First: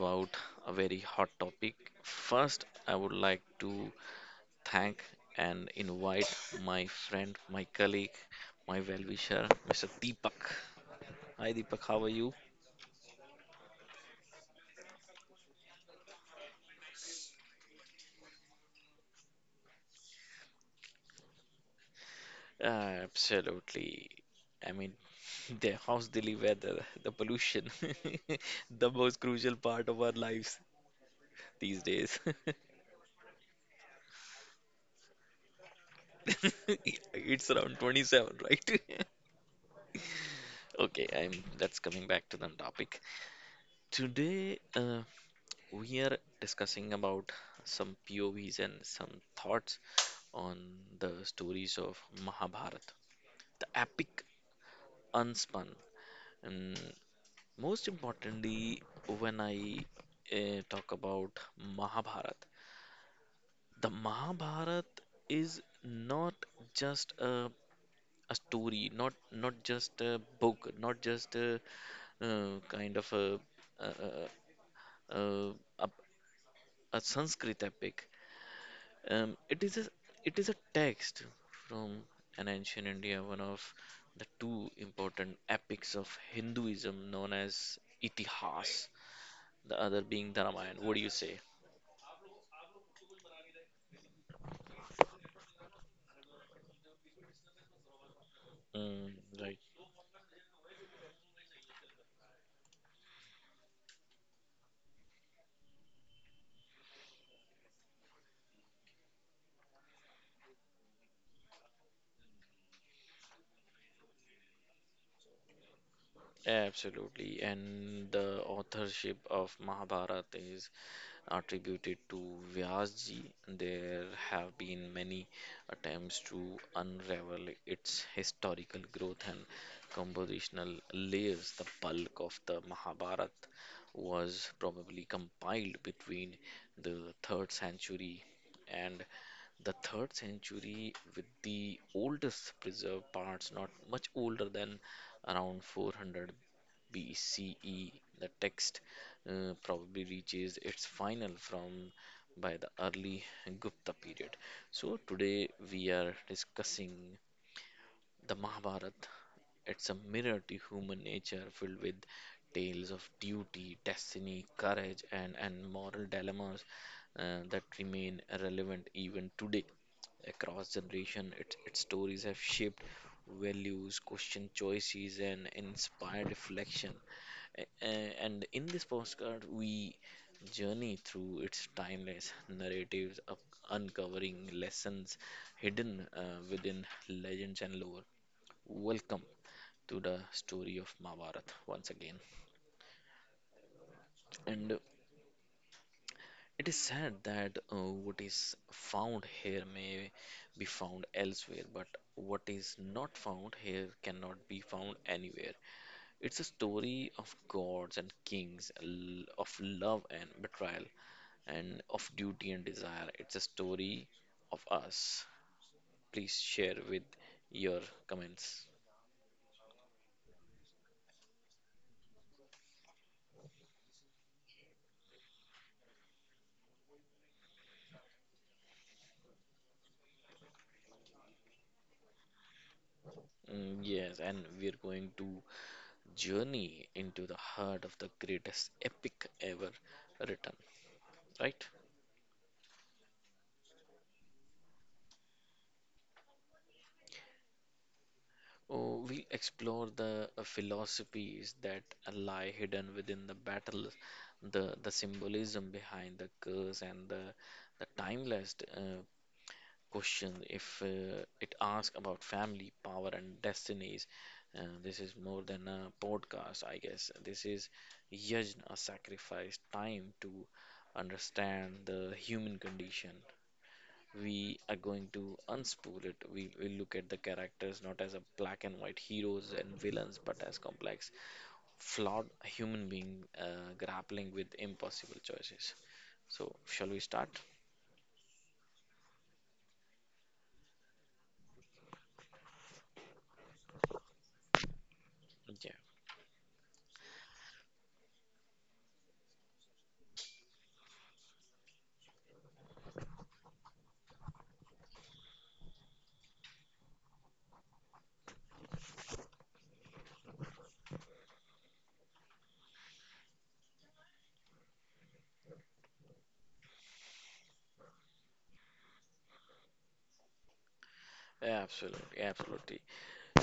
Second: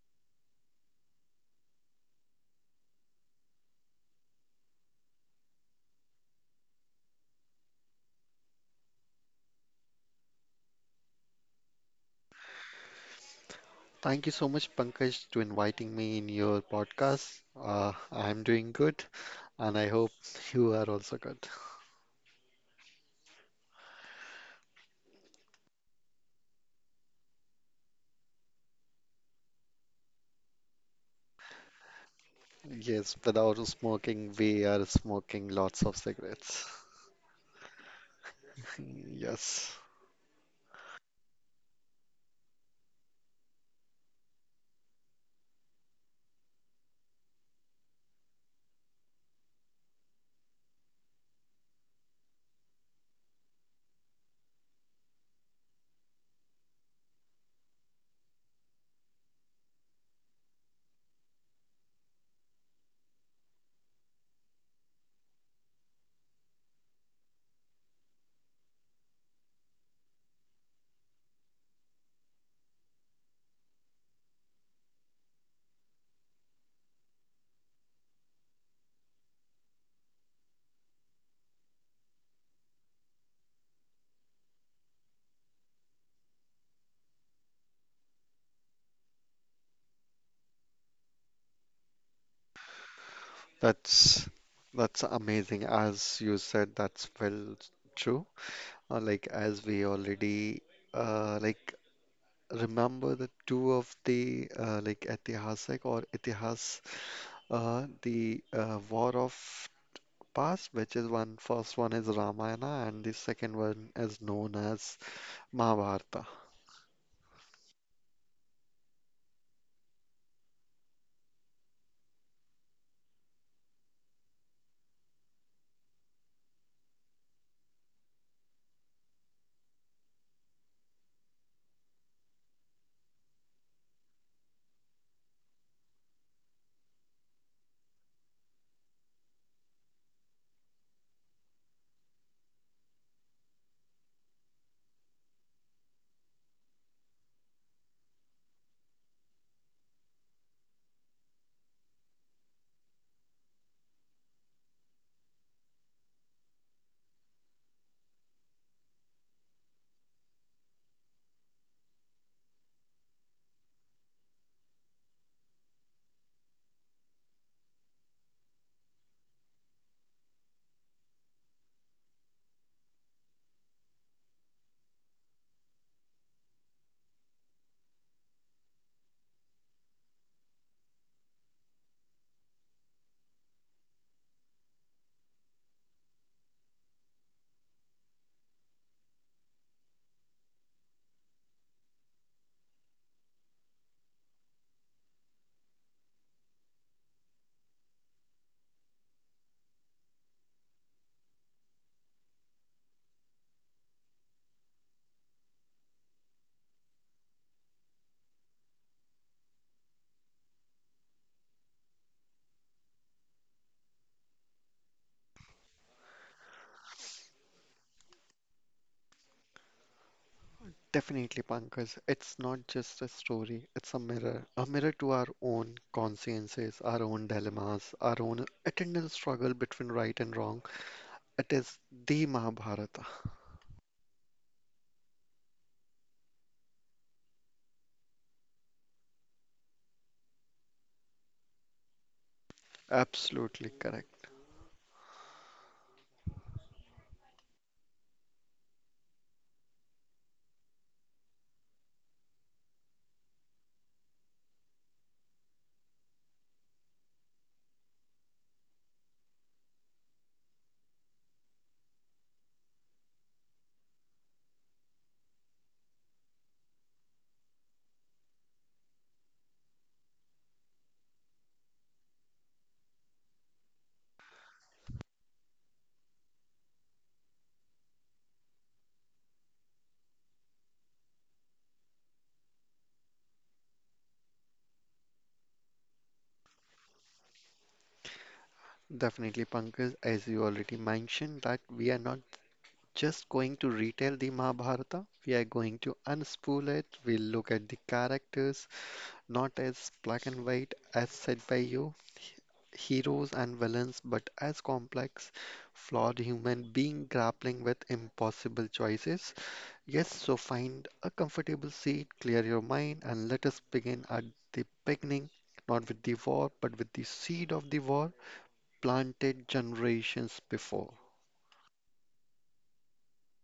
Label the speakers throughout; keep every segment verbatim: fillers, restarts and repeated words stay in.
Speaker 1: about a very hot topic. First, I would like to thank and invite my friend, my colleague, my well wisher, mister Deepak. Hi, Deepak, how are you?
Speaker 2: Thank you so much, Pankaj, to inviting me in your podcast. Uh, I'm doing good, and I hope you are also good.
Speaker 1: Uh, Absolutely. I mean, the house daily weather, the pollution, the most crucial part of our lives these days.
Speaker 2: Yes, without smoking, we are smoking lots of cigarettes.
Speaker 1: It's around twenty-seven, right?
Speaker 2: Yes,
Speaker 1: Okay, I'm that's coming back to the topic. Today, uh, we are discussing about some P O Vs and some thoughts on the stories of Mahabharata, the epic unspun. And most importantly, when I uh, talk about Mahabharata, the Mahabharata is not just a a story, not not just a book, not just a uh, kind of a a, a, a, a a Sanskrit epic. Um, it is a it is a text from an ancient India, one of the two important epics of Hinduism known as Itihas, the other being the Ramayana. What do you say?
Speaker 2: that's that's amazing. As you said, that's well true. Uh,
Speaker 1: Mm,
Speaker 2: like
Speaker 1: right,
Speaker 2: as we already uh, like Remember the two of the uh, like Etihasak or Itihas, uh, the uh, war of past, which is one first one is Ramayana and the second one is known as Mahabharata.
Speaker 1: absolutely. And the authorship of Mahabharata is attributed to Vyasji. There have been many attempts to unravel its historical growth and compositional layers. The bulk of the Mahabharata was probably compiled between the third century and the third century, with the oldest preserved parts not much older than around four hundred B C E. The text uh, probably reaches its final from by the early Gupta period. So today we are discussing the Mahabharata. It's a mirror to human nature, filled with tales of duty, destiny, courage, and, and moral dilemmas uh, that remain relevant even today. Across generation, its, its stories have shaped values, questioned choices, and inspired reflection. a- And in this postcard, we journey through its timeless narratives, of uncovering lessons hidden uh, within legends and lore. Welcome to the story of Mahabharata once again. And it is sad that uh, what is found here may be found elsewhere, but what is not found here cannot be found anywhere. It's a story of gods and kings, l- of love and betrayal, and of duty and desire. It's a story of us. Please share with your comments.
Speaker 2: Definitely, Pankaj, it's not just a story, it's a mirror, a mirror to our own consciences, our own dilemmas, our own eternal struggle between right and wrong. It is the Mahabharata.
Speaker 1: Mm, yes, and we're going to journey into the heart of the greatest epic ever written, right?
Speaker 2: Absolutely correct.
Speaker 1: Oh, we'll explore the uh, philosophies that lie hidden within the battle, the the symbolism behind the curse, and the the timeless uh, question. If uh, It asks about family, power, and destinies. Uh, this is more than a podcast, I guess. This is yajna, a sacrifice, time to understand the human condition. We are going to unspool it. We will look at the characters not as a black and white heroes and villains, but as complex, flawed human being uh, grappling with impossible choices. So, shall we start?
Speaker 2: Definitely, Pankaj, as you already mentioned, that we are not just going to retell the Mahabharata, we are
Speaker 1: Yeah,
Speaker 2: going to unspool it. We'll look at the characters, not as black and white as said by you, heroes and villains, but as complex, flawed human being grappling with impossible choices. Yes, so find a comfortable seat, clear your mind, and let us begin at the beginning, not with the war, but with the seed of the war planted generations before.
Speaker 1: absolutely, absolutely.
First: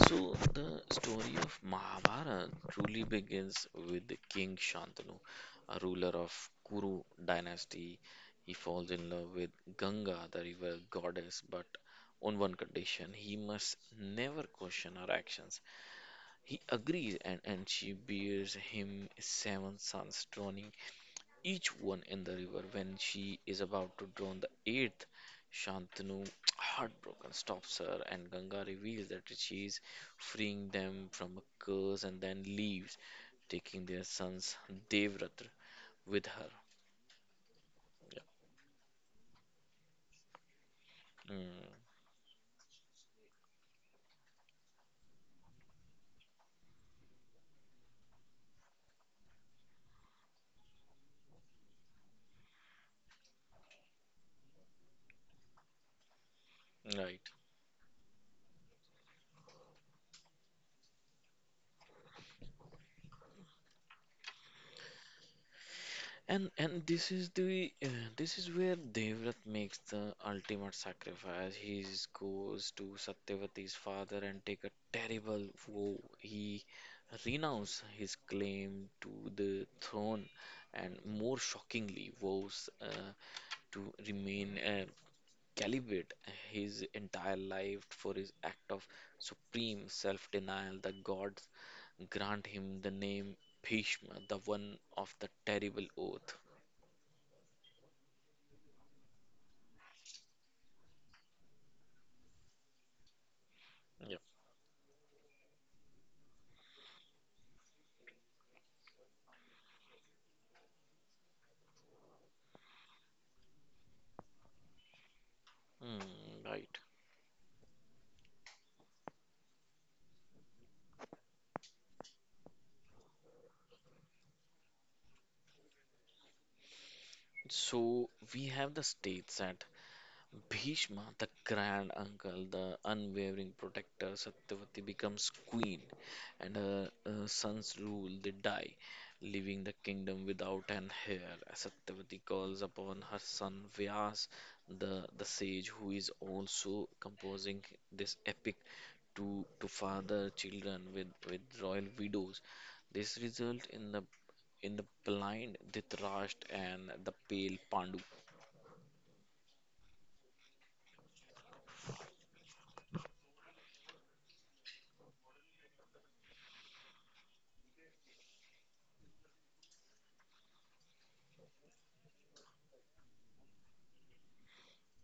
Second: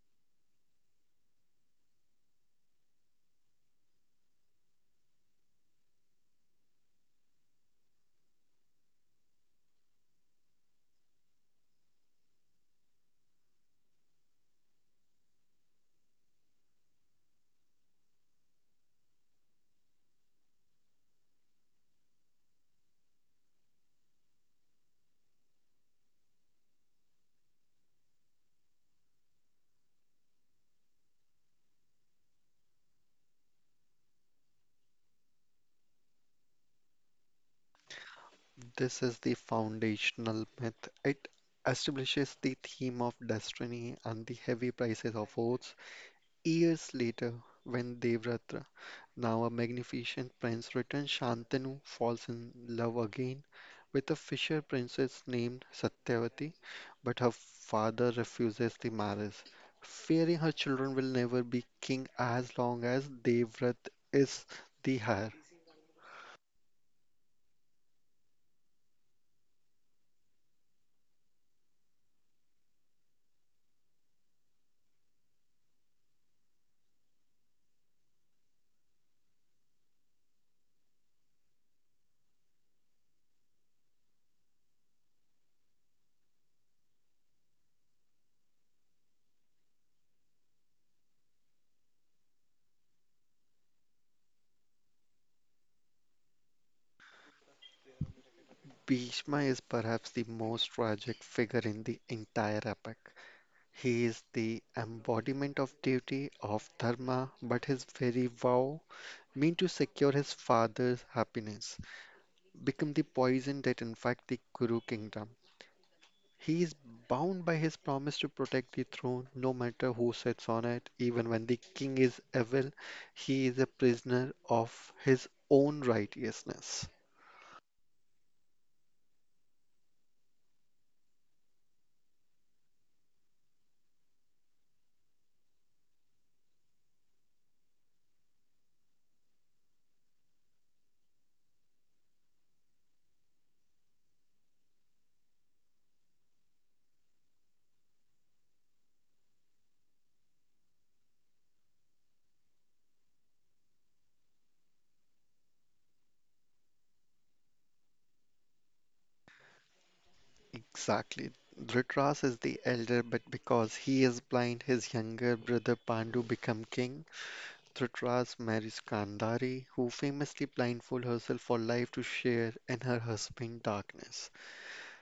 Speaker 1: So, the story of Mahabharata truly begins with the King Shantanu, a ruler of Kuru dynasty. He falls in love with Ganga, the river goddess, but on one condition: he must never question her actions. He agrees, and, and she bears him seven sons, drawing each one in the river. When she is about to drown the eighth, Shantanu, heartbroken, stops her, and Ganga reveals that she is freeing them from a curse and then leaves, taking their sons Devratra with her.
Speaker 2: This is the foundational myth. It
Speaker 1: Yeah. Mm,
Speaker 2: establishes the theme of destiny and the heavy prices of oaths. Years later, when Devratra, now a magnificent prince, returns, Shantanu falls in love again with a fisher princess named Satyavati, but
Speaker 1: right.
Speaker 2: her father refuses the marriage, fearing her children will never be king as long as Devrat is the heir.
Speaker 1: And and this is the uh, this is where Devrat makes the ultimate sacrifice. He is- goes to Satyavati's father and take a terrible vow. He renounces his claim to the throne and, more shockingly, vows uh, to remain uh, celibate his entire life. For his act of supreme self-denial, the gods grant him the name Bhishma, the one of the terrible oath.
Speaker 2: Bhishma is perhaps the most tragic figure in the entire epic. He
Speaker 1: Yep.
Speaker 2: is the embodiment of duty, of dharma, but his very vow, meant to secure his father's happiness, become the poison that infects the Kuru kingdom.
Speaker 1: Mm,
Speaker 2: He is
Speaker 1: right.
Speaker 2: bound by his promise to protect the throne no matter who sits on it. Even when the king is evil, he is a prisoner of his own righteousness.
Speaker 1: So we have the states at Bhishma, the grand uncle, the unwavering protector. Satyavati becomes queen, and her uh, sons rule. They die, leaving the kingdom without an heir. Satyavati calls upon her son Vyas, the, the sage, who is also composing this epic, to to father children with, with royal widows. This result in the in the blind Dhritarashtra and the pale Pandu.
Speaker 2: Exactly. Dhritarashtra is the elder, but because he is blind, his younger brother Pandu become king. Dhritarashtra marries Kandari, who famously blindfolds herself for life to share in her husband's darkness.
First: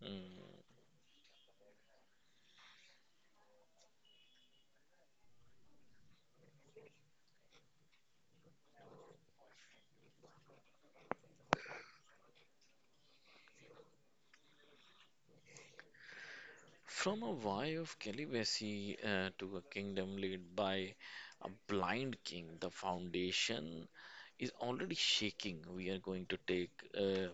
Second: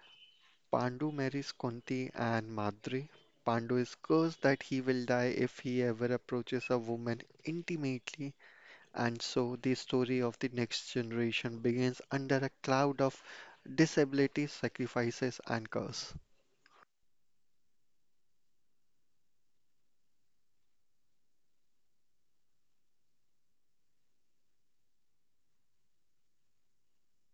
Speaker 1: Hmm.
Speaker 2: Pandu marries Kunti and Madri. Pandu is cursed that he will die if he ever approaches a woman intimately, and so the story of the next generation begins under a cloud of disability, sacrifices, and curse.
Speaker 1: From a vow of celibacy uh, to a kingdom led by a blind king, the foundation is already shaking. We are going to take uh,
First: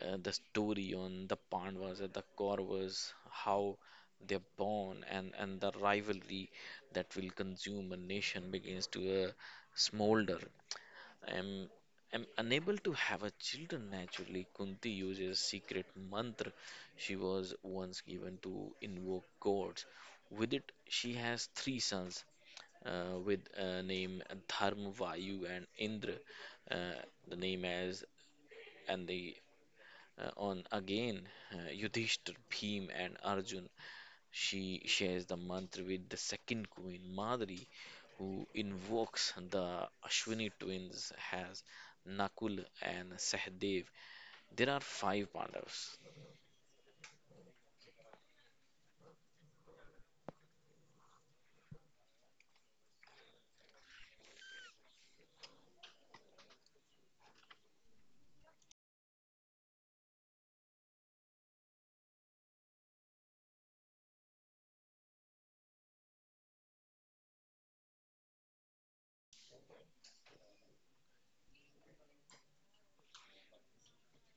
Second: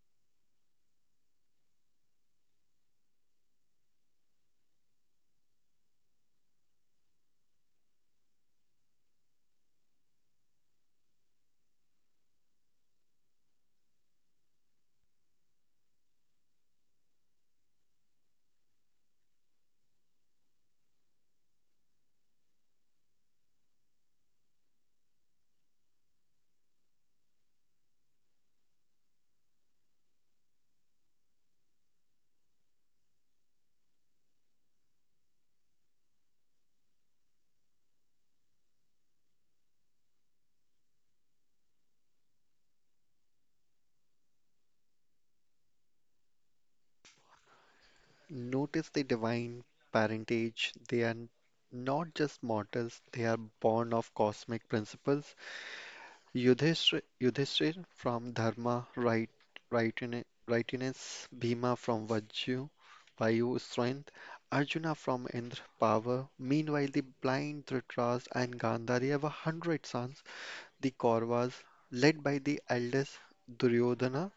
Speaker 1: uh, the story on the Pandavas and the Kauravas, how they're born, and, and the rivalry that will consume a nation begins to uh, smolder. I am i am unable to have a children naturally. Kunti uses secret mantra she was once given to invoke gods. With it she has three sons uh, with uh, name Dharma, Vayu, and Indra. Uh, the name as and the uh, on again uh, Yudhishthir, Bhim, and Arjun. She shares the mantra with the second queen, Madri, who invokes the Ashwini twins as Nakul and Sahdev. There are five Pandavas,
Speaker 2: Notice the divine parentage. They are not just mortals, they are born of cosmic principles. Yudhishthir, Yudhishthir from Dharma, right, rightine- rightness, Bhima from Vajju, Vayu strength, Arjuna from Indra power. Meanwhile, the blind Dhritarashtra and Gandhari have a hundred sons, the Kauravas, led by the eldest Duryodhana,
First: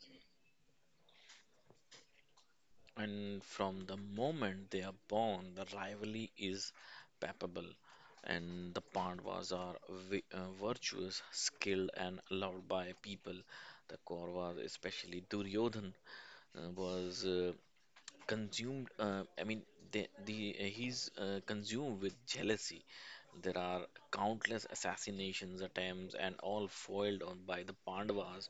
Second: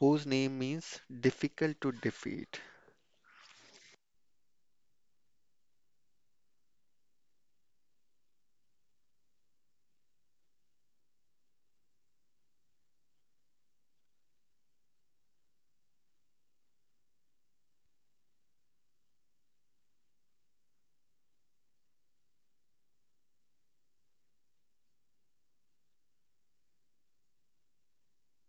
Speaker 2: whose name means difficult to defeat.
Speaker 1: and from the moment they are born, the rivalry is palpable. And the Pandavas are vi- uh, virtuous, skilled, and loved by people. The Kauravas, especially Duryodhan, uh, was uh, consumed uh, I mean the, the uh, he's uh, consumed with jealousy. There are countless assassinations attempts, and all foiled on by the Pandavas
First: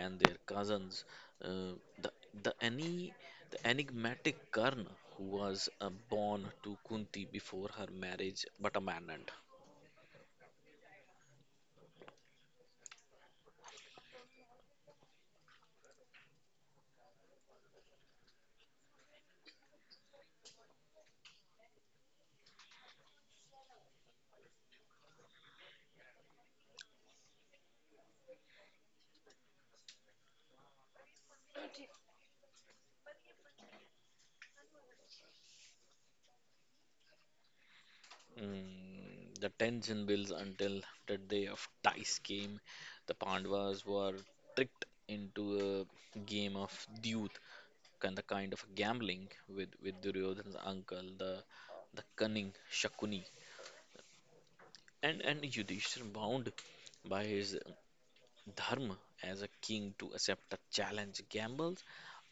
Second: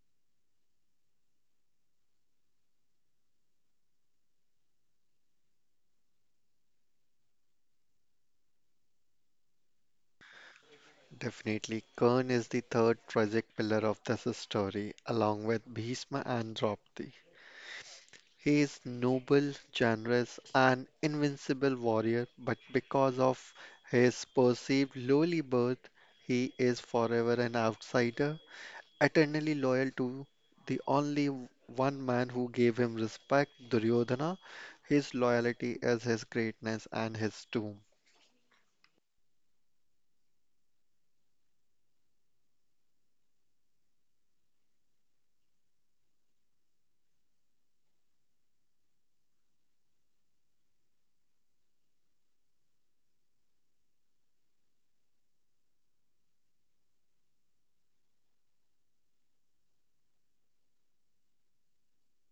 Speaker 1: and their cousins. uh, the the any the enigmatic Karna, who was uh, born to Kunti before her marriage but abandoned.
Speaker 2: Definitely, Kern is the third tragic pillar of this story, along with Bhishma and Draupadi. He is noble, generous, and invincible warrior, but because of his perceived lowly birth, he is forever an outsider, eternally loyal to the only one man who gave him respect, Duryodhana. His loyalty is his greatness and his tomb.
Speaker 1: Mm, the tension builds until the day of dice game. The Pandavas were tricked into a game of deuce and the kind of gambling with with Duryodhana's uncle, the the cunning Shakuni, and and Yudhishthir, bound by his dharma as a king to accept a challenge, gambles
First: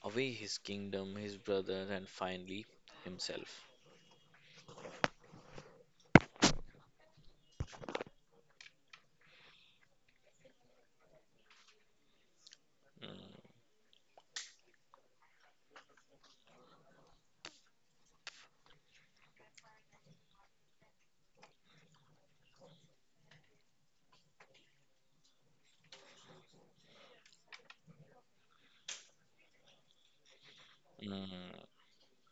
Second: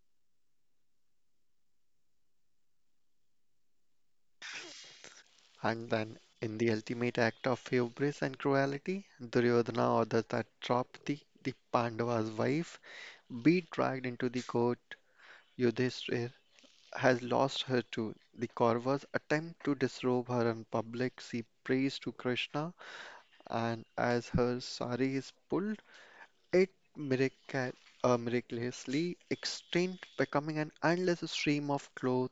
Speaker 1: away his kingdom, his brother, and finally himself.
Speaker 2: And then, in the ultimate act of hubris and cruelty, Duryodhana orders that Draupadi, the Pandava's wife,
Speaker 1: Mm,
Speaker 2: be dragged into the court. Yudhishthir has lost her too. The Kauravas attempt to disrobe her in public. She prays to Krishna, and as her sari is pulled, it miraca- uh, miraculously extinct, becoming an endless
Speaker 1: mm.
Speaker 2: stream of cloth.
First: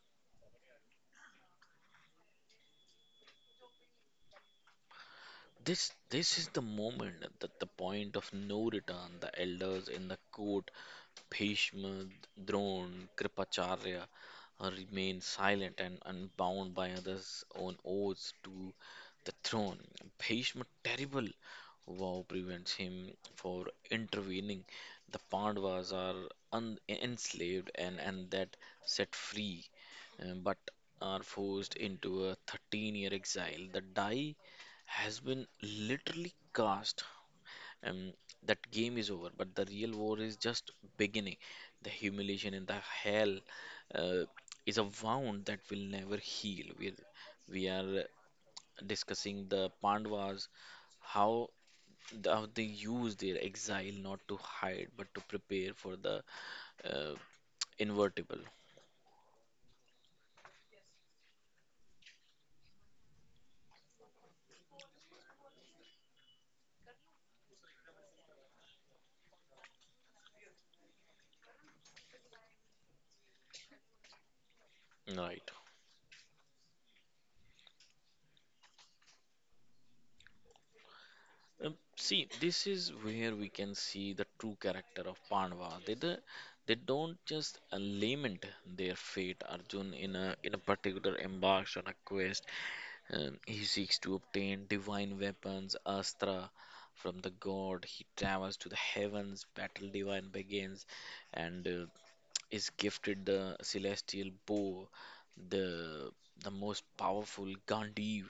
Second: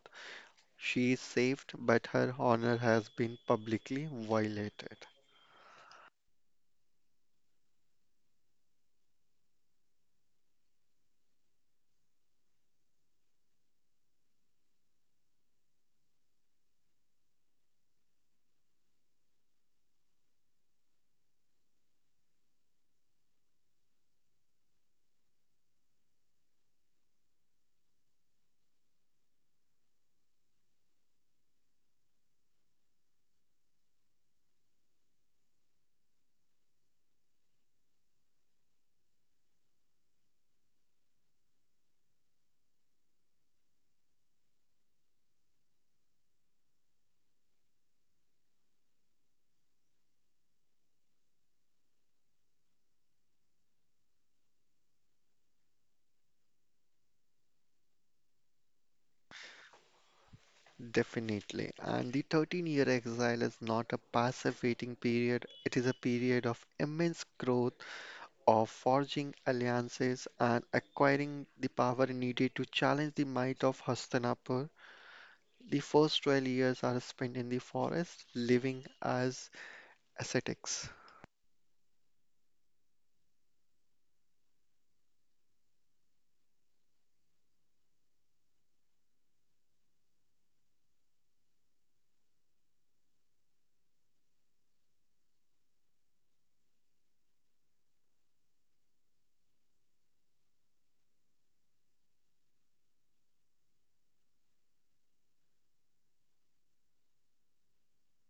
Speaker 2: She is saved, but her honor has been publicly violated.
Speaker 1: This this is the moment, that the point of no return. The elders in the court, Bhishma, Drona, Kripacharya, uh, remained silent and unbound by others' own oaths to the throne. Bhishma, terrible vow prevents him for intervening. The Pandavas are un- enslaved, and, and that set free, uh, but are forced into a thirteen year exile. The die has been literally cast, and that game is over, but the real war is just beginning. The humiliation and the hell uh, is a wound that will never heal. We we are discussing the Pandavas, how the, how they use their exile not to hide but to prepare for the uh, invertible.
Speaker 2: Definitely. And the thirteen-year exile is not a passive waiting period, it is a period of immense growth of forging alliances and acquiring the power needed to challenge the might of Hastinapur.
Speaker 1: Right.
Speaker 2: The first twelve years are spent in the forest, living as ascetics.
Speaker 1: Um, see, this is where we can see the true character of Pandava. They the, they don't just uh, lament their fate. Arjun, in a in a particular, embarks on a quest. Um, he seeks to obtain divine weapons, astra, from the god. He travels to the heavens, battle divine begins, and uh, is gifted the celestial bow, the the most powerful Gandhi,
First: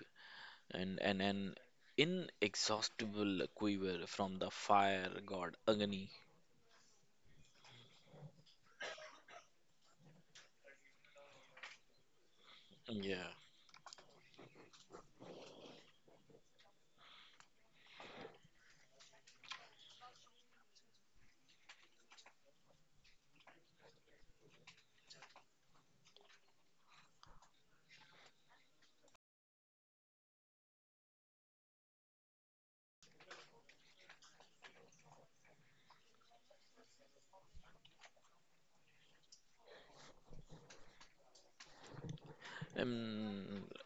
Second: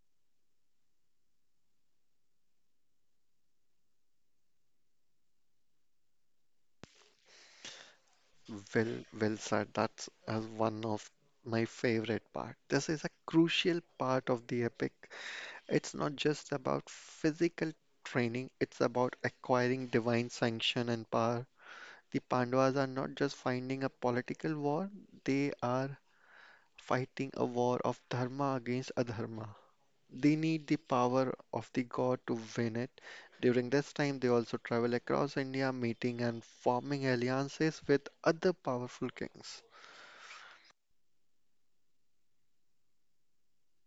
Speaker 1: and and an inexhaustible quiver from the fire god Agni.
Speaker 2: Well, well said. That's uh, one of my favorite part. This is a
Speaker 1: Yeah,
Speaker 2: crucial part of the epic. It's not just about physical training, it's about acquiring divine sanction and power. The Pandavas are not just finding a political war, they are fighting a war of dharma against adharma. They need the power of the god to win it. During this time, they also travel across India, meeting and forming alliances with other powerful kings.
Speaker 1: um,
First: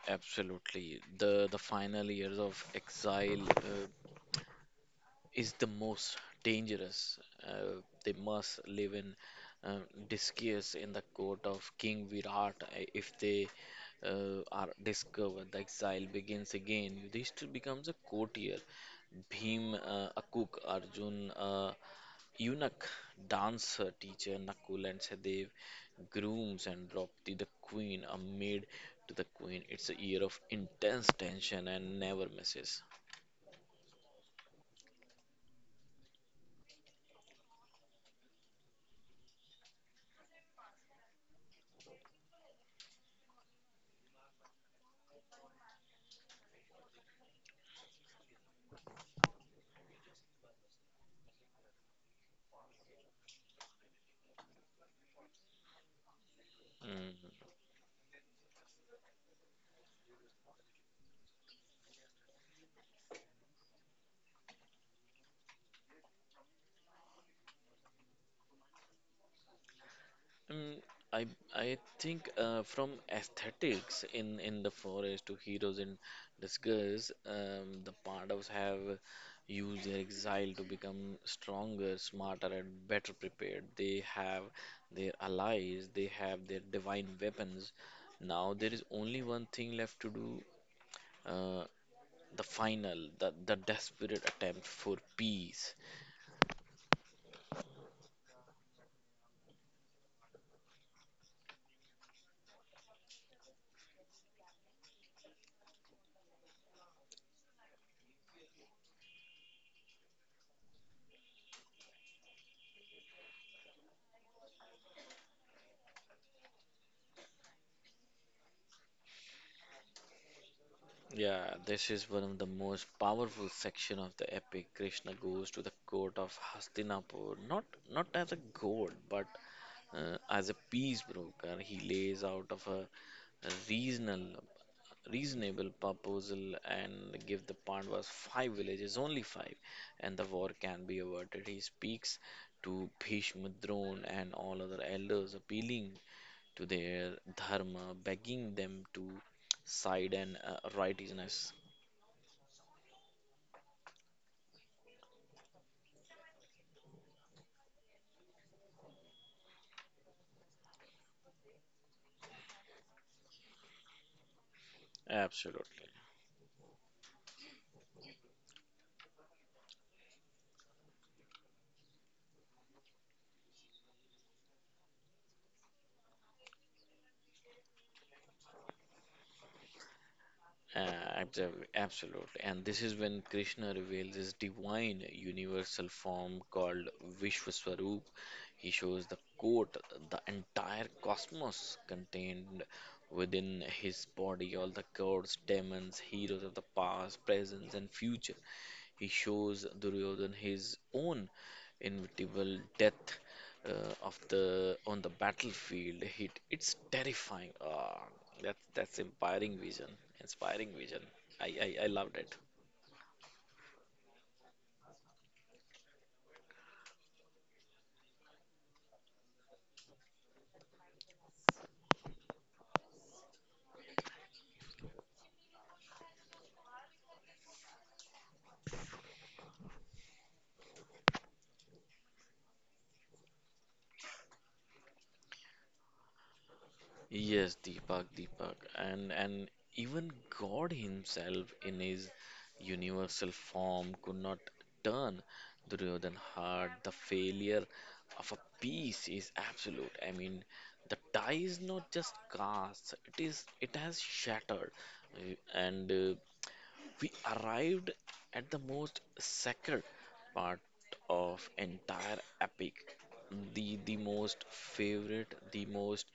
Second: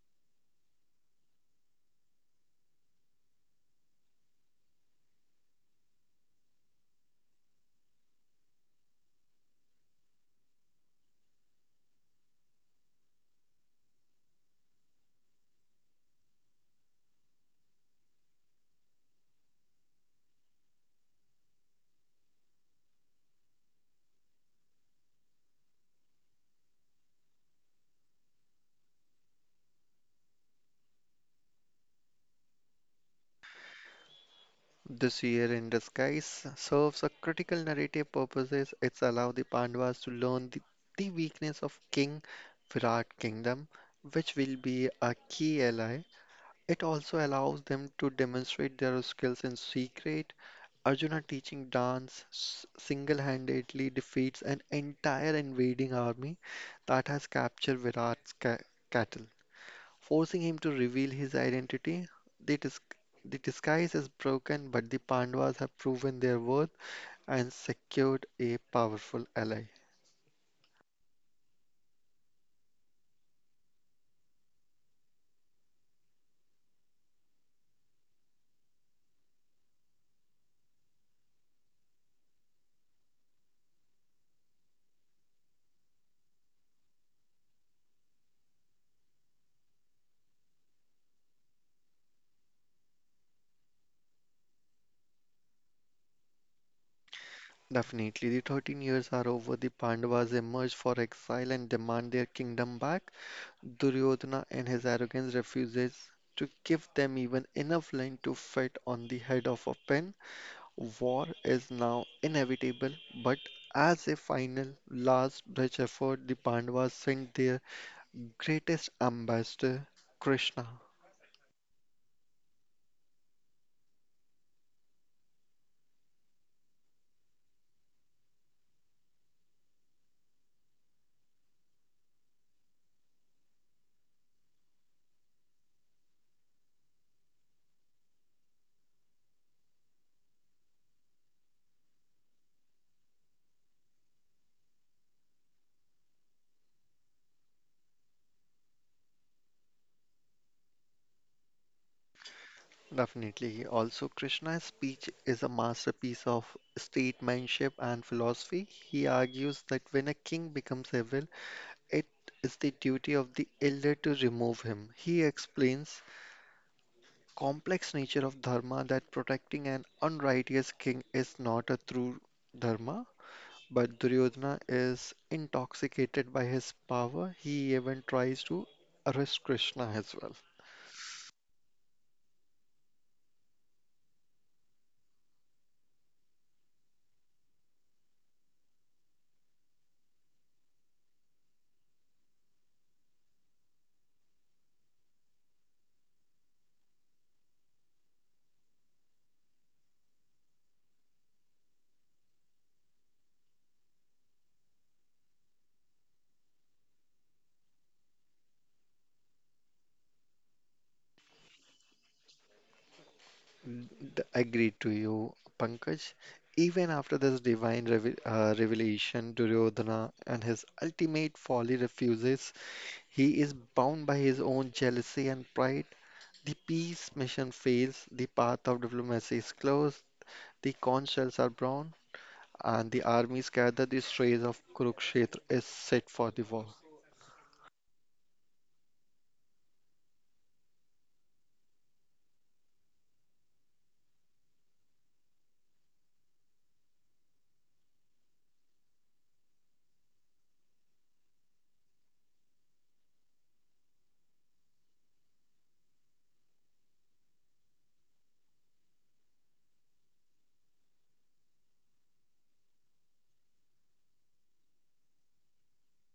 Speaker 1: absolutely. The the final years of exile uh, is the most dangerous. Uh, they must live in uh, disgrace in the court of King Virat. Uh, If they uh, are discovered, the exile begins again. Yudhishthir becomes a courtier, Bhim uh, a cook, Arjun uh, Eunuch, dancer, teacher, Nakul and Sadev, grooms, and Draupadi, the queen, a maid to the queen. It's a year of intense tension and never misses.
Speaker 2: This year in disguise serves a critical narrative purposes. It's allow the Pandavas to learn the, the weakness of King Virat kingdom, which will be a key ally. It also allows them to demonstrate their skills in secret. Arjuna teaching dance s- single-handedly defeats an entire invading army that
Speaker 1: Mm.
Speaker 2: has captured Virat's ca- cattle. Forcing him to reveal his identity, the, dis- the disguise is broken, but the Pandavas have proven their worth and secured a powerful ally.
Speaker 1: Mm, I I think uh, from aesthetics in in the forest to heroes in disguise, um, the Pandavas have used their exile to become stronger, smarter, and better prepared. They have their allies, they have their divine weapons. Now there is only one thing left to do, uh, the final, the the desperate attempt for peace.
Speaker 2: Definitely, the thirteen years are over. The Pandavas emerge for exile and demand their kingdom back. Duryodhana in his arrogance refuses to give them even enough line to fit on the head of a pin. War is now inevitable, but as a final, last ditch effort, the Pandavas send their greatest ambassador, Krishna.
Speaker 1: Yeah, this is one of the most powerful section of the epic. Krishna goes to the court of Hastinapur, not not as a god, but uh, as a peace broker. He lays out of a reasonable reasonable proposal and give the Pandavas five villages, only five, and the war can be averted. He speaks to Bhishma, Drona, and all other elders, appealing to their dharma, begging them to side and uh, righteousness.
Speaker 2: Definitely. Also, Krishna's speech is a masterpiece of statesmanship and philosophy. He argues that when a king becomes evil, it is the duty of the elder to remove him. He
Speaker 1: Absolutely.
Speaker 2: explains complex nature of dharma that protecting an unrighteous king is not a true dharma, but Duryodhana is intoxicated by his power. He even tries to arrest Krishna as well.
Speaker 1: Uh, absolutely. Absolutely. And this is when Krishna reveals his divine universal form, called Vishwaswarup. He shows the coat, the entire cosmos contained within his body, all the gods, demons, heroes of the past, present, and future. He shows Duryodhan his own inevitable death uh, of the on the battlefield. It, it's terrifying. Ah, that's that's inspiring vision. Inspiring vision. I, I I loved it.
Speaker 2: D- Agreed to you, Pankaj. Even after this divine reve uh, revelation, Duryodhana and his ultimate folly refuses. He is bound by his own jealousy and pride. The peace mission fails, the path of diplomacy is closed. The conch shells are brown, and the armies gather. The strays of Kurukshetra is set for the war.
Speaker 1: Yes, Deepak, Deepak, and and even God Himself in His universal form could not turn Duryodhan hard. The failure of a piece is absolute. I mean, the die is not just cast; it is it has shattered. Uh, and uh, we arrived at the most sacred part of entire epic. The the most favorite, the most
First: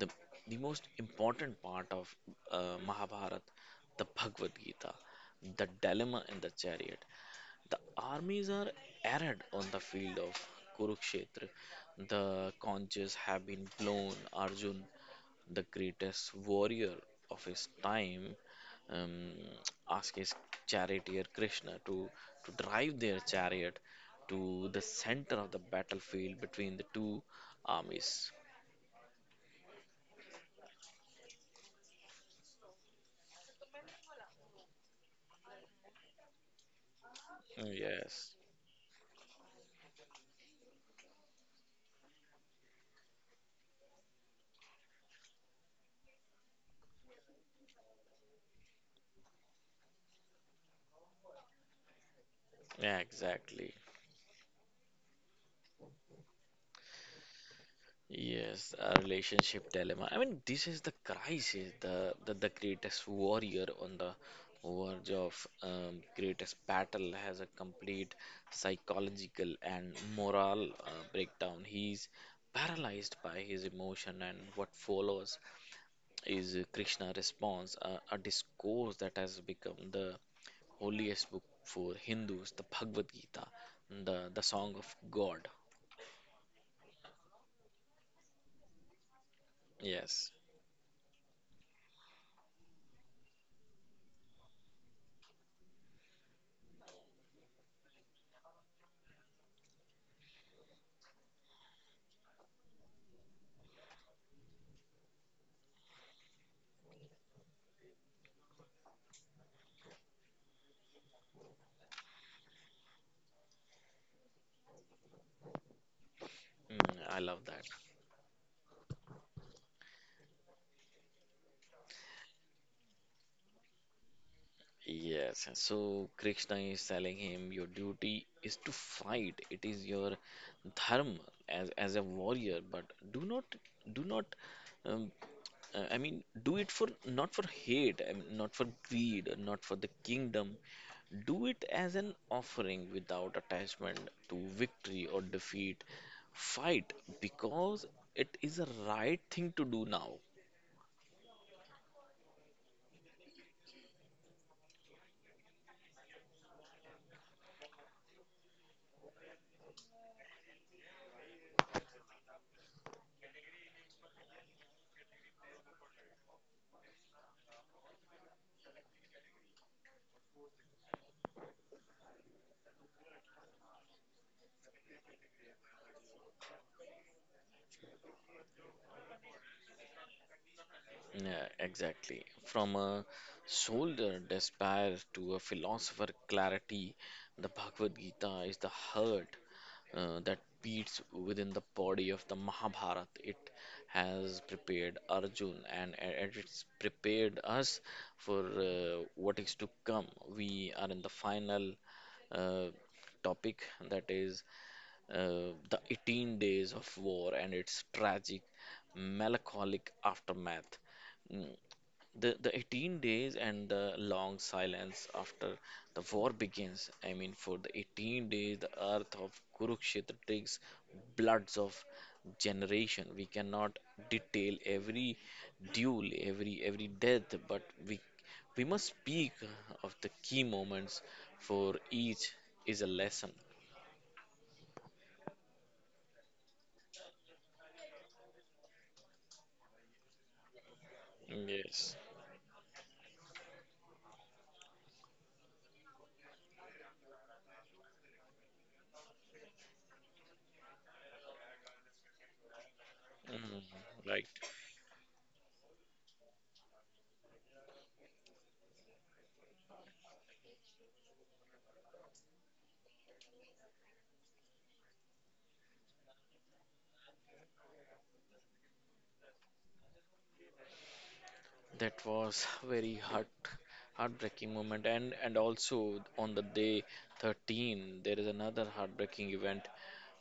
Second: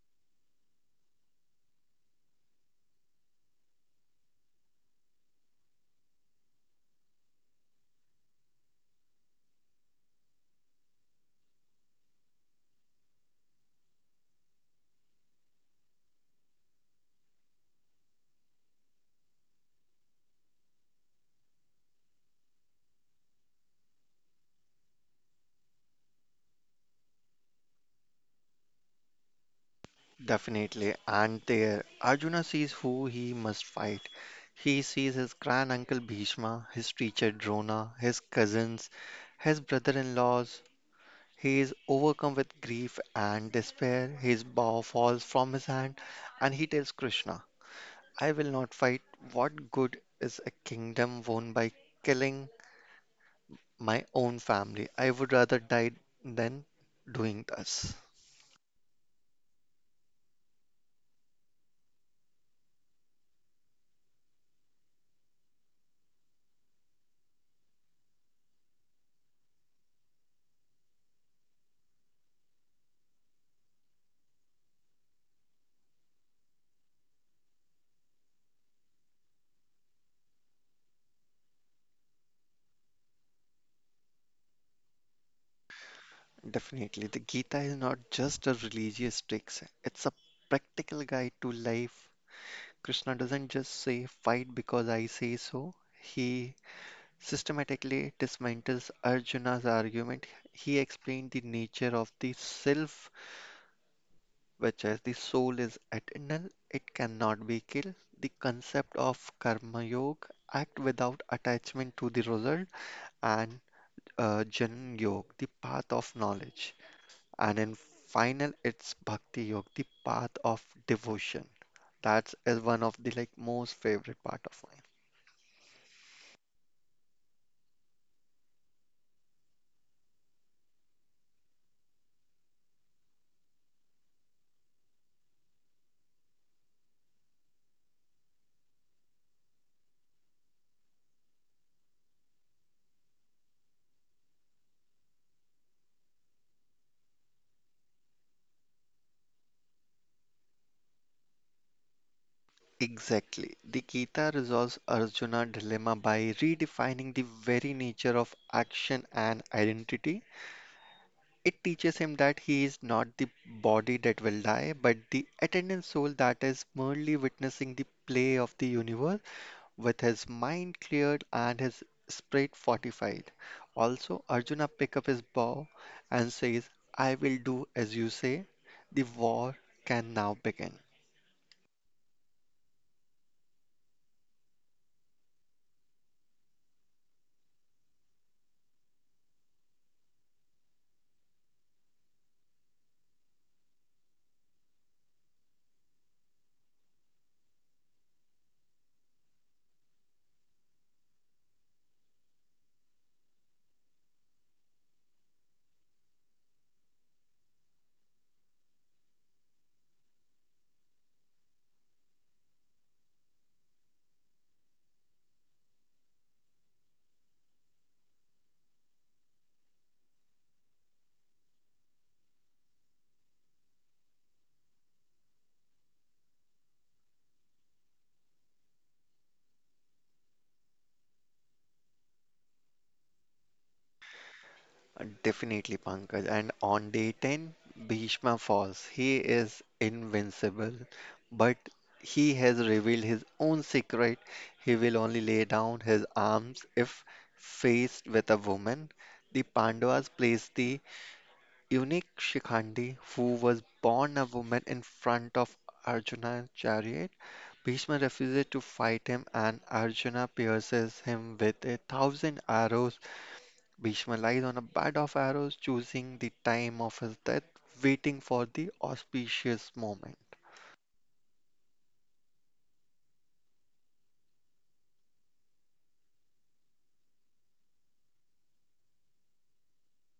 Speaker 1: the the most important part of uh, Mahabharata, the Bhagavad Gita, the dilemma in the chariot. The armies are arid on the field of Kurukshetra. The conches have been blown. Arjun, the greatest warrior of his time, um, asked his charioteer Krishna to to drive their chariot to the center of the battlefield between the two armies.
Speaker 2: Definitely. And there, Arjuna sees who he must fight. He sees his grand uncle Bhishma, his teacher Drona, his
Speaker 1: Yes,
Speaker 2: cousins, his brother in laws. He is overcome with grief and despair. His bow falls from his hand, and he tells Krishna, I will not fight. What good is a kingdom won by killing
Speaker 1: yeah, exactly.
Speaker 2: my own family? I would rather die than doing this.
Speaker 1: Yes, a relationship dilemma. I mean, this is the crisis, the the, the greatest warrior on the verge of um, greatest battle has a complete psychological and moral uh, breakdown. He's paralyzed by his emotion, and what follows is Krishna response, a, a discourse that has become the holiest book for Hindus, the Bhagavad Gita, the the song of God.
Speaker 2: Definitely. The Gita is not just a religious text, it's a
Speaker 1: Yes.
Speaker 2: practical guide to life. Krishna doesn't just say, fight because I say so. He systematically dismantles Arjuna's argument. He explained the nature of the self, which is the soul is eternal, it cannot be killed. The concept of karma yoga, act without attachment to the result, and uh, Jnana Yoga, the path of knowledge,
Speaker 1: Mm, I love
Speaker 2: and
Speaker 1: that.
Speaker 2: in final it's Bhakti Yoga, the path of devotion. That's is one of the like most favorite part of mine.
Speaker 1: Yes, so Krishna is telling him your duty is to fight. It is your dharma as as a warrior, but do not do not um, uh, I mean do it for not for hate, I mean, not for greed, not for the kingdom. Do it as an offering without attachment to victory or defeat. Fight because it is a right thing to do now.
Speaker 2: Exactly. The Gita resolves Arjuna dilemma by redefining the very nature of action and identity. It teaches him that he is not the body that will die, but the attendant soul that is merely witnessing the play of the universe. With his mind cleared and his spirit fortified. Also, Arjuna pick up his bow and says, I will do as you say. The war can now begin.
Speaker 1: Yeah, exactly. From a soldier despair to a philosopher clarity, the Bhagavad Gita is the heart uh, that beats within the body of the Mahabharata. It has prepared Arjun and it- it's prepared us for uh, what is to come. We are in the final uh, topic that is uh, the eighteen days of war and its tragic, melancholic aftermath. Mm, the the eighteen days and the long silence after the war begins. I mean, for the eighteen days the earth of Kurukshetra takes bloods of generation. We cannot detail every duel, every every death, but we we must speak of the key moments, for each is a lesson.
Speaker 2: Definitely, Pankaj. And on day ten, Bhishma falls. He is invincible, but
Speaker 1: Yes.
Speaker 2: he has revealed his own secret. He will only lay down his arms if faced with a woman. The Pandavas place the Unique Shikhandi, who was
Speaker 1: Mm,
Speaker 2: born a
Speaker 1: right.
Speaker 2: woman in front of Arjuna's chariot. Bhishma refuses to fight him and Arjuna pierces him with a thousand arrows. Bhishma lies on a bed of arrows, choosing the time of his death, waiting for the auspicious moment.
Speaker 1: That was very heart heartbreaking moment, and and also on the day thirteen there is another heartbreaking event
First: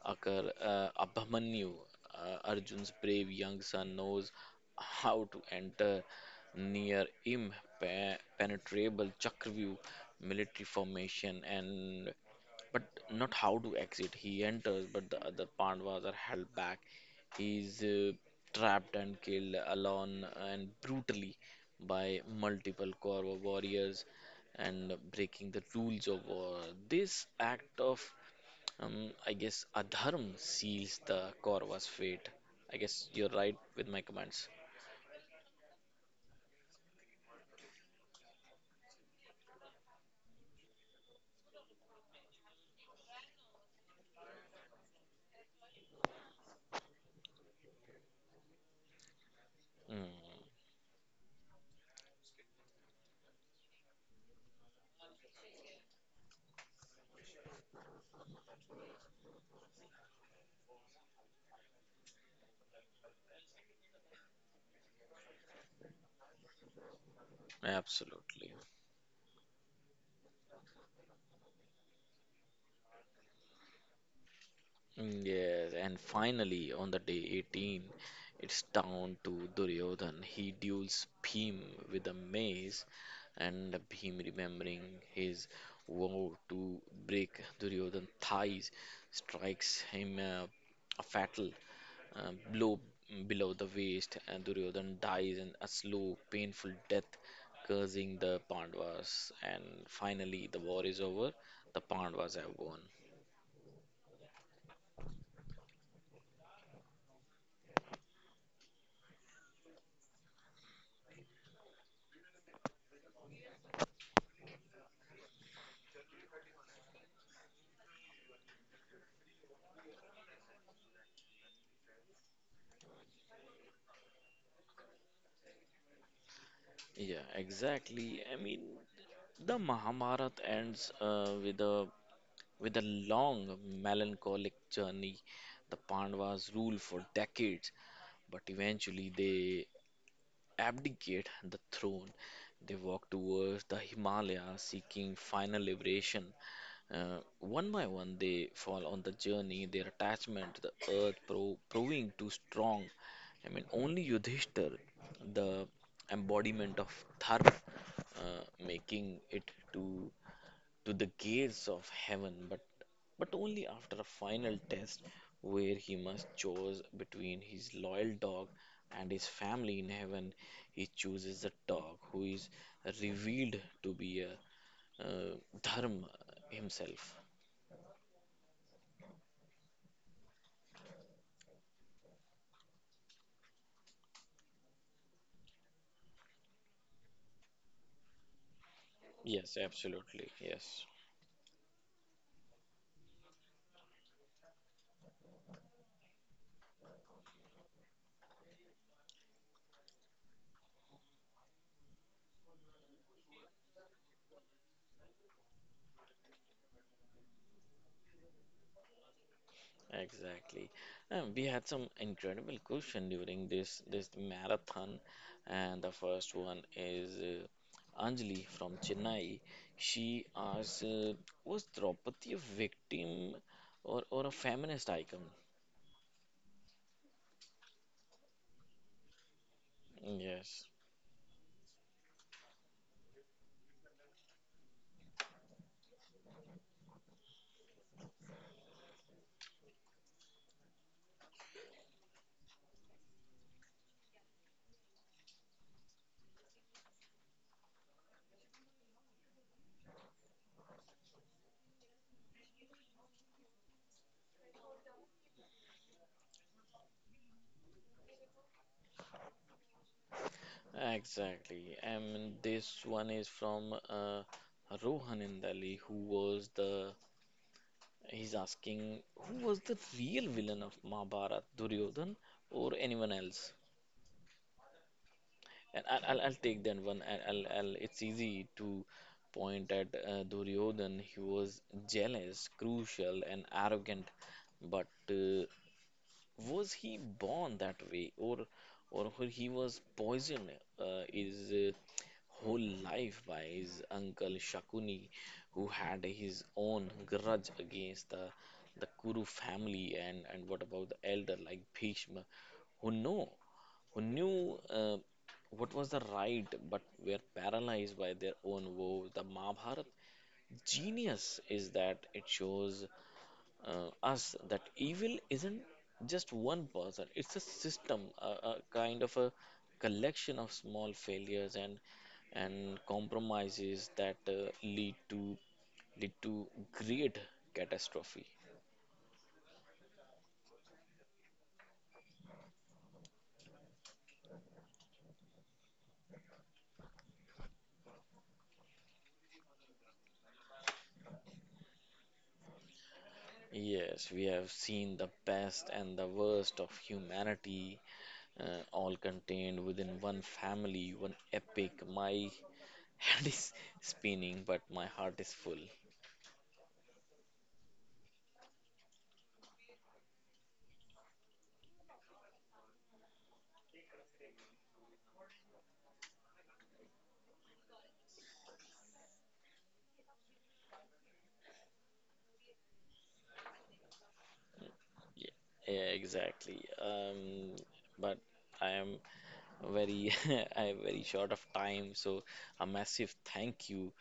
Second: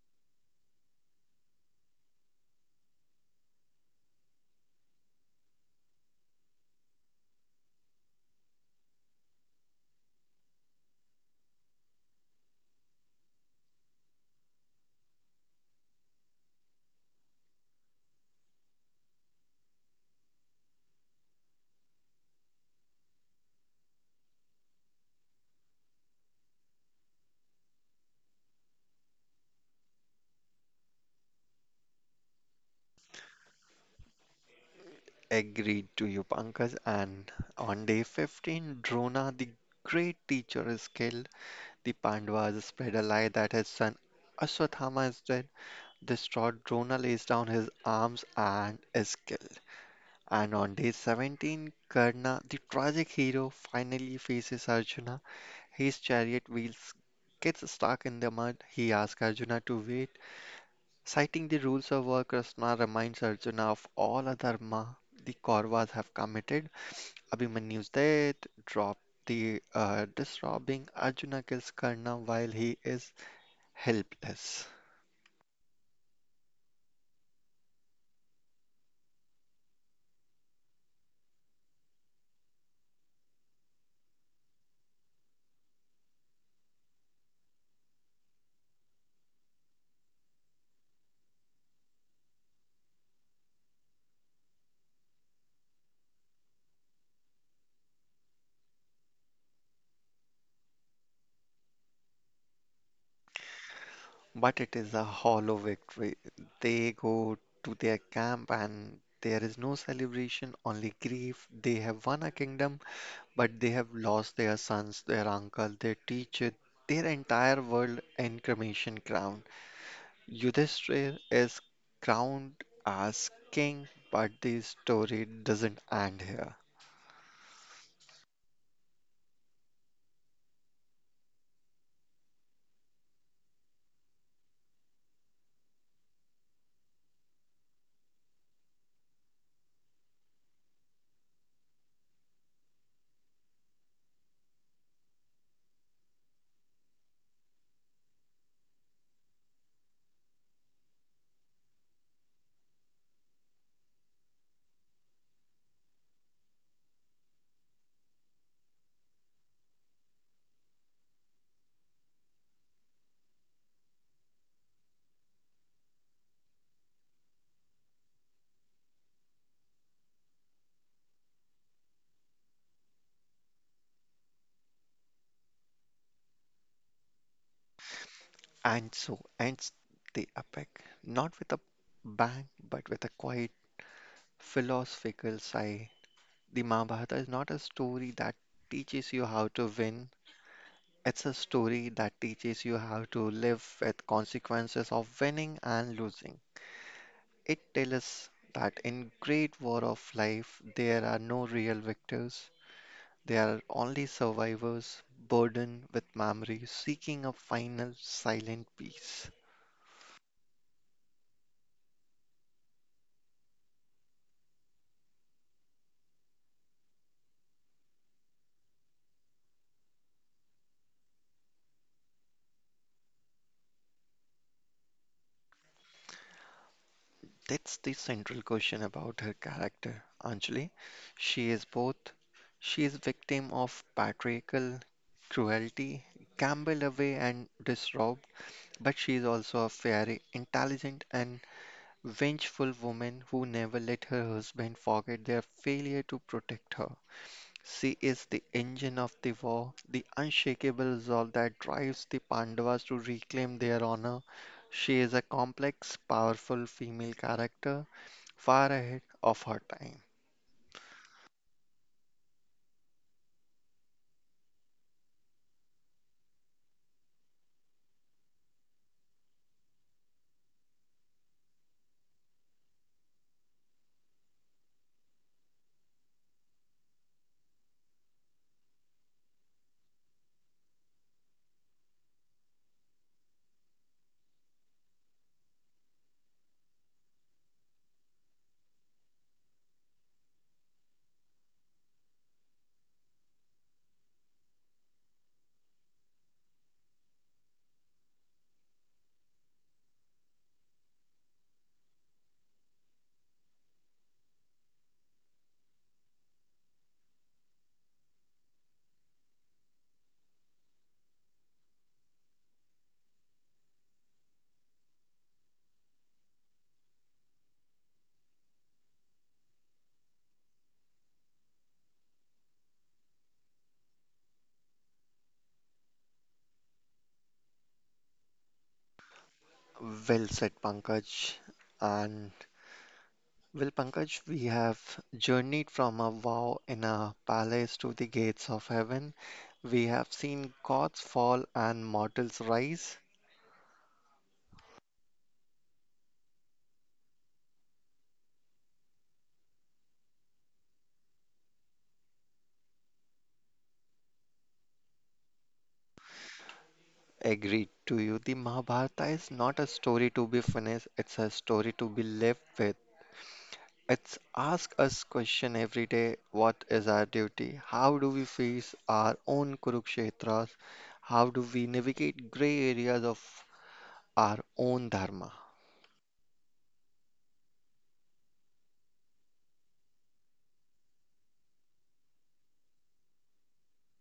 Speaker 1: occur. uh, Abhamanyu, uh, Arjun's brave young son, knows how to enter near impenetrable Chakravyuh military formation, and but not how to exit. He enters, but the other Pandavas are held back. He is uh, trapped and killed alone and brutally by multiple Kaurava warriors and breaking the rules of war. This act of, um, I guess, adharm seals the Kaurava's fate. I guess you're right with my comments.
Speaker 2: Agreed to you, Pankaj. And on day fifteen, Drona, the great teacher, is killed. The Pandavas spread a lie that his son Aswathama is dead. Distraught, Drona lays down his arms and is killed.
Speaker 1: Mm,
Speaker 2: And on day seventeen, Karna, the tragic hero, finally faces Arjuna. His chariot wheels gets stuck in the mud. He asks Arjuna to wait. Citing the rules of war, Krishna reminds Arjuna of all adharma the Kauravas have committed. Abhimanyu's death,
Speaker 1: absolutely.
Speaker 2: drop the uh, disrobing. Arjuna kills Karna while he is helpless.
Speaker 1: Mm. Yes, and finally on the day eighteen, it's down to Duryodhan. He duels Bhim with a mace, and Bhim, remembering his vow to break Duryodhan's thighs, strikes him uh, a fatal uh, blow below the waist, and Duryodhan dies in a slow, painful death, cursing the Pandavas. And finally, the war is over. The Pandavas have won.
Speaker 2: But it is a hollow victory. They go to their camp and there is no celebration, only grief. They have won a kingdom, but they have lost their sons, their uncle, their teacher, their entire world in cremation crown. Yudhishthir is crowned as king, but the story doesn't end here.
Speaker 1: Yeah, exactly. I mean, the Mahabharata ends uh, with a with a long melancholic journey. The Pandavas rule for decades, but eventually they abdicate the throne. They walk towards the Himalayas seeking final liberation. Uh, one by one, they fall on the journey, their attachment to the earth pro- proving too strong. I mean, only Yudhishthir, the embodiment of Dharma, uh, making it to to the gates of heaven, but, but only after a final test where he must choose between his loyal dog and his family in heaven. He chooses the dog, who is revealed to be a uh, dharma himself.
Speaker 2: And so ends the epic, not with a bang, but with a quiet philosophical sigh. The Mahabharata is not a story that teaches you how
Speaker 1: Yes,
Speaker 2: to win.
Speaker 1: absolutely. Yes.
Speaker 2: It's a story that teaches you how to live with consequences of winning and losing. It tells us that in great war of life there are no real victors. There are only survivors burdened with memories seeking a final silent peace.
Speaker 1: Exactly. And we had some incredible question during this this marathon, and the first one is uh, Anjali from Chennai. She asks, uh, "Was Draupadi a victim or or a feminist icon?"
Speaker 2: That's the central question about her character,
Speaker 1: Yes,
Speaker 2: Anjali. She is both. She is victim of patriarchal cruelty, gambled away and disrobed, but she is also a very intelligent and vengeful woman who never let her husband forget their failure to protect her. She is the engine of the war, the unshakable resolve that drives the Pandavas to reclaim their honor. She is a complex, powerful female character, far ahead of her time.
Speaker 1: exactly. I mean, this one is from uh, Rohan Indali, who was the he's asking, who was the real villain of Mahabharata, Duryodhan or anyone else? And I'll, I'll, I'll take that one. I'll, I'll, I'll, it's easy to point at uh, Duryodhan. He was jealous, crucial, and arrogant, but uh, was he born that way, or or who he was poisoned uh, his uh, whole life by his uncle Shakuni, who had his own grudge against the the Kuru family. and and what about the elder like Bhishma, who know who knew uh, what was the right but were paralyzed by their own woes. The Mahabharata genius is that it shows uh, us that evil isn't just one person, it's a system, a, a kind of a collection of small failures and and compromises that uh, lead to lead to great catastrophe.
Speaker 2: Well said, Pankaj. And well, Pankaj, we have journeyed from a vow in a palace to the gates of heaven. We have seen gods fall and mortals rise.
Speaker 1: Yes, we have seen the best and the worst of humanity, uh, all contained within one family, one epic. My head is spinning, but my heart is full.
Speaker 2: Agreed to you. The Mahabharata is not a story to be finished, it's a story to be lived with. It's ask us question every day, what is our duty? How do we face our own Kurukshetras? How do we navigate gray areas of our own dharma?
Speaker 1: Yeah, yeah, exactly. Um, but I am very, I am very short of time, so a massive thank you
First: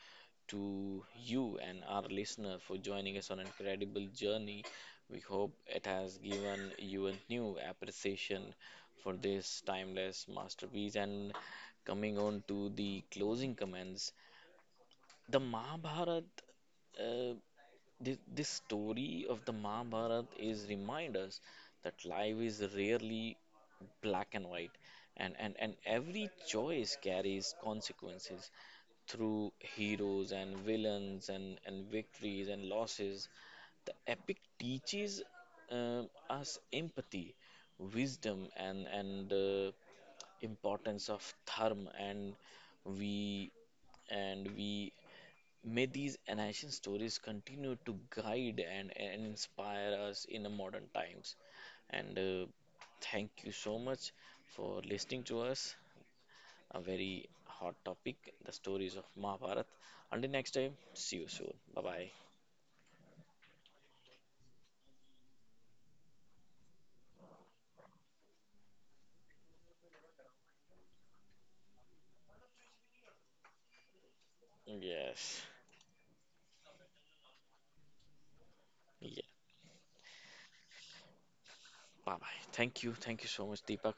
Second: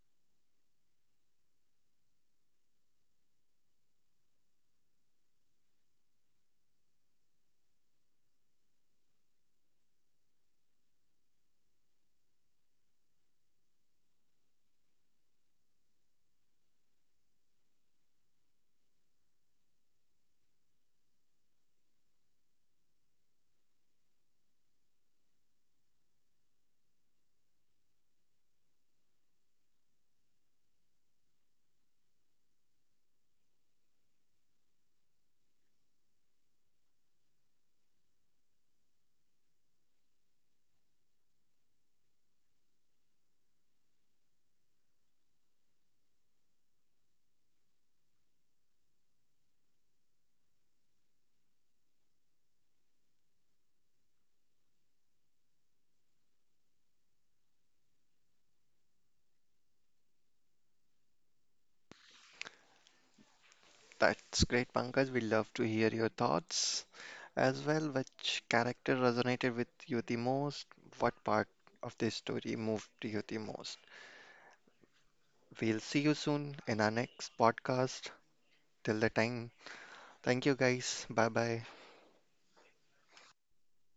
Speaker 1: to you and our listener for joining us on an incredible journey. We hope it has given you a new appreciation for this timeless masterpiece. And coming on to the closing comments, the Mahabharata. Uh, this, this story of the Mahabharata is remind us that life is rarely black and white, and, and, and every choice carries consequences through heroes and villains, and, and victories and losses. The epic teaches um us empathy, wisdom, and, and uh, importance of dharma, and we and we May these ancient stories continue to guide and, and inspire us in the modern times. And uh, thank you so much for listening to us. A very hot topic, the stories of Mahabharat. Until next time, see you soon. Bye bye.
Speaker 2: That's great, Pankaj. We love to hear your thoughts as well. Which character resonated with you the most? What part of this story moved you the most?
Speaker 1: Yes.
Speaker 2: We'll see you soon in our next podcast. Till the
Speaker 1: Yeah.
Speaker 2: time. Thank you guys. Bye bye.
Speaker 1: Bye bye. Thank you. Thank you so much, Deepak.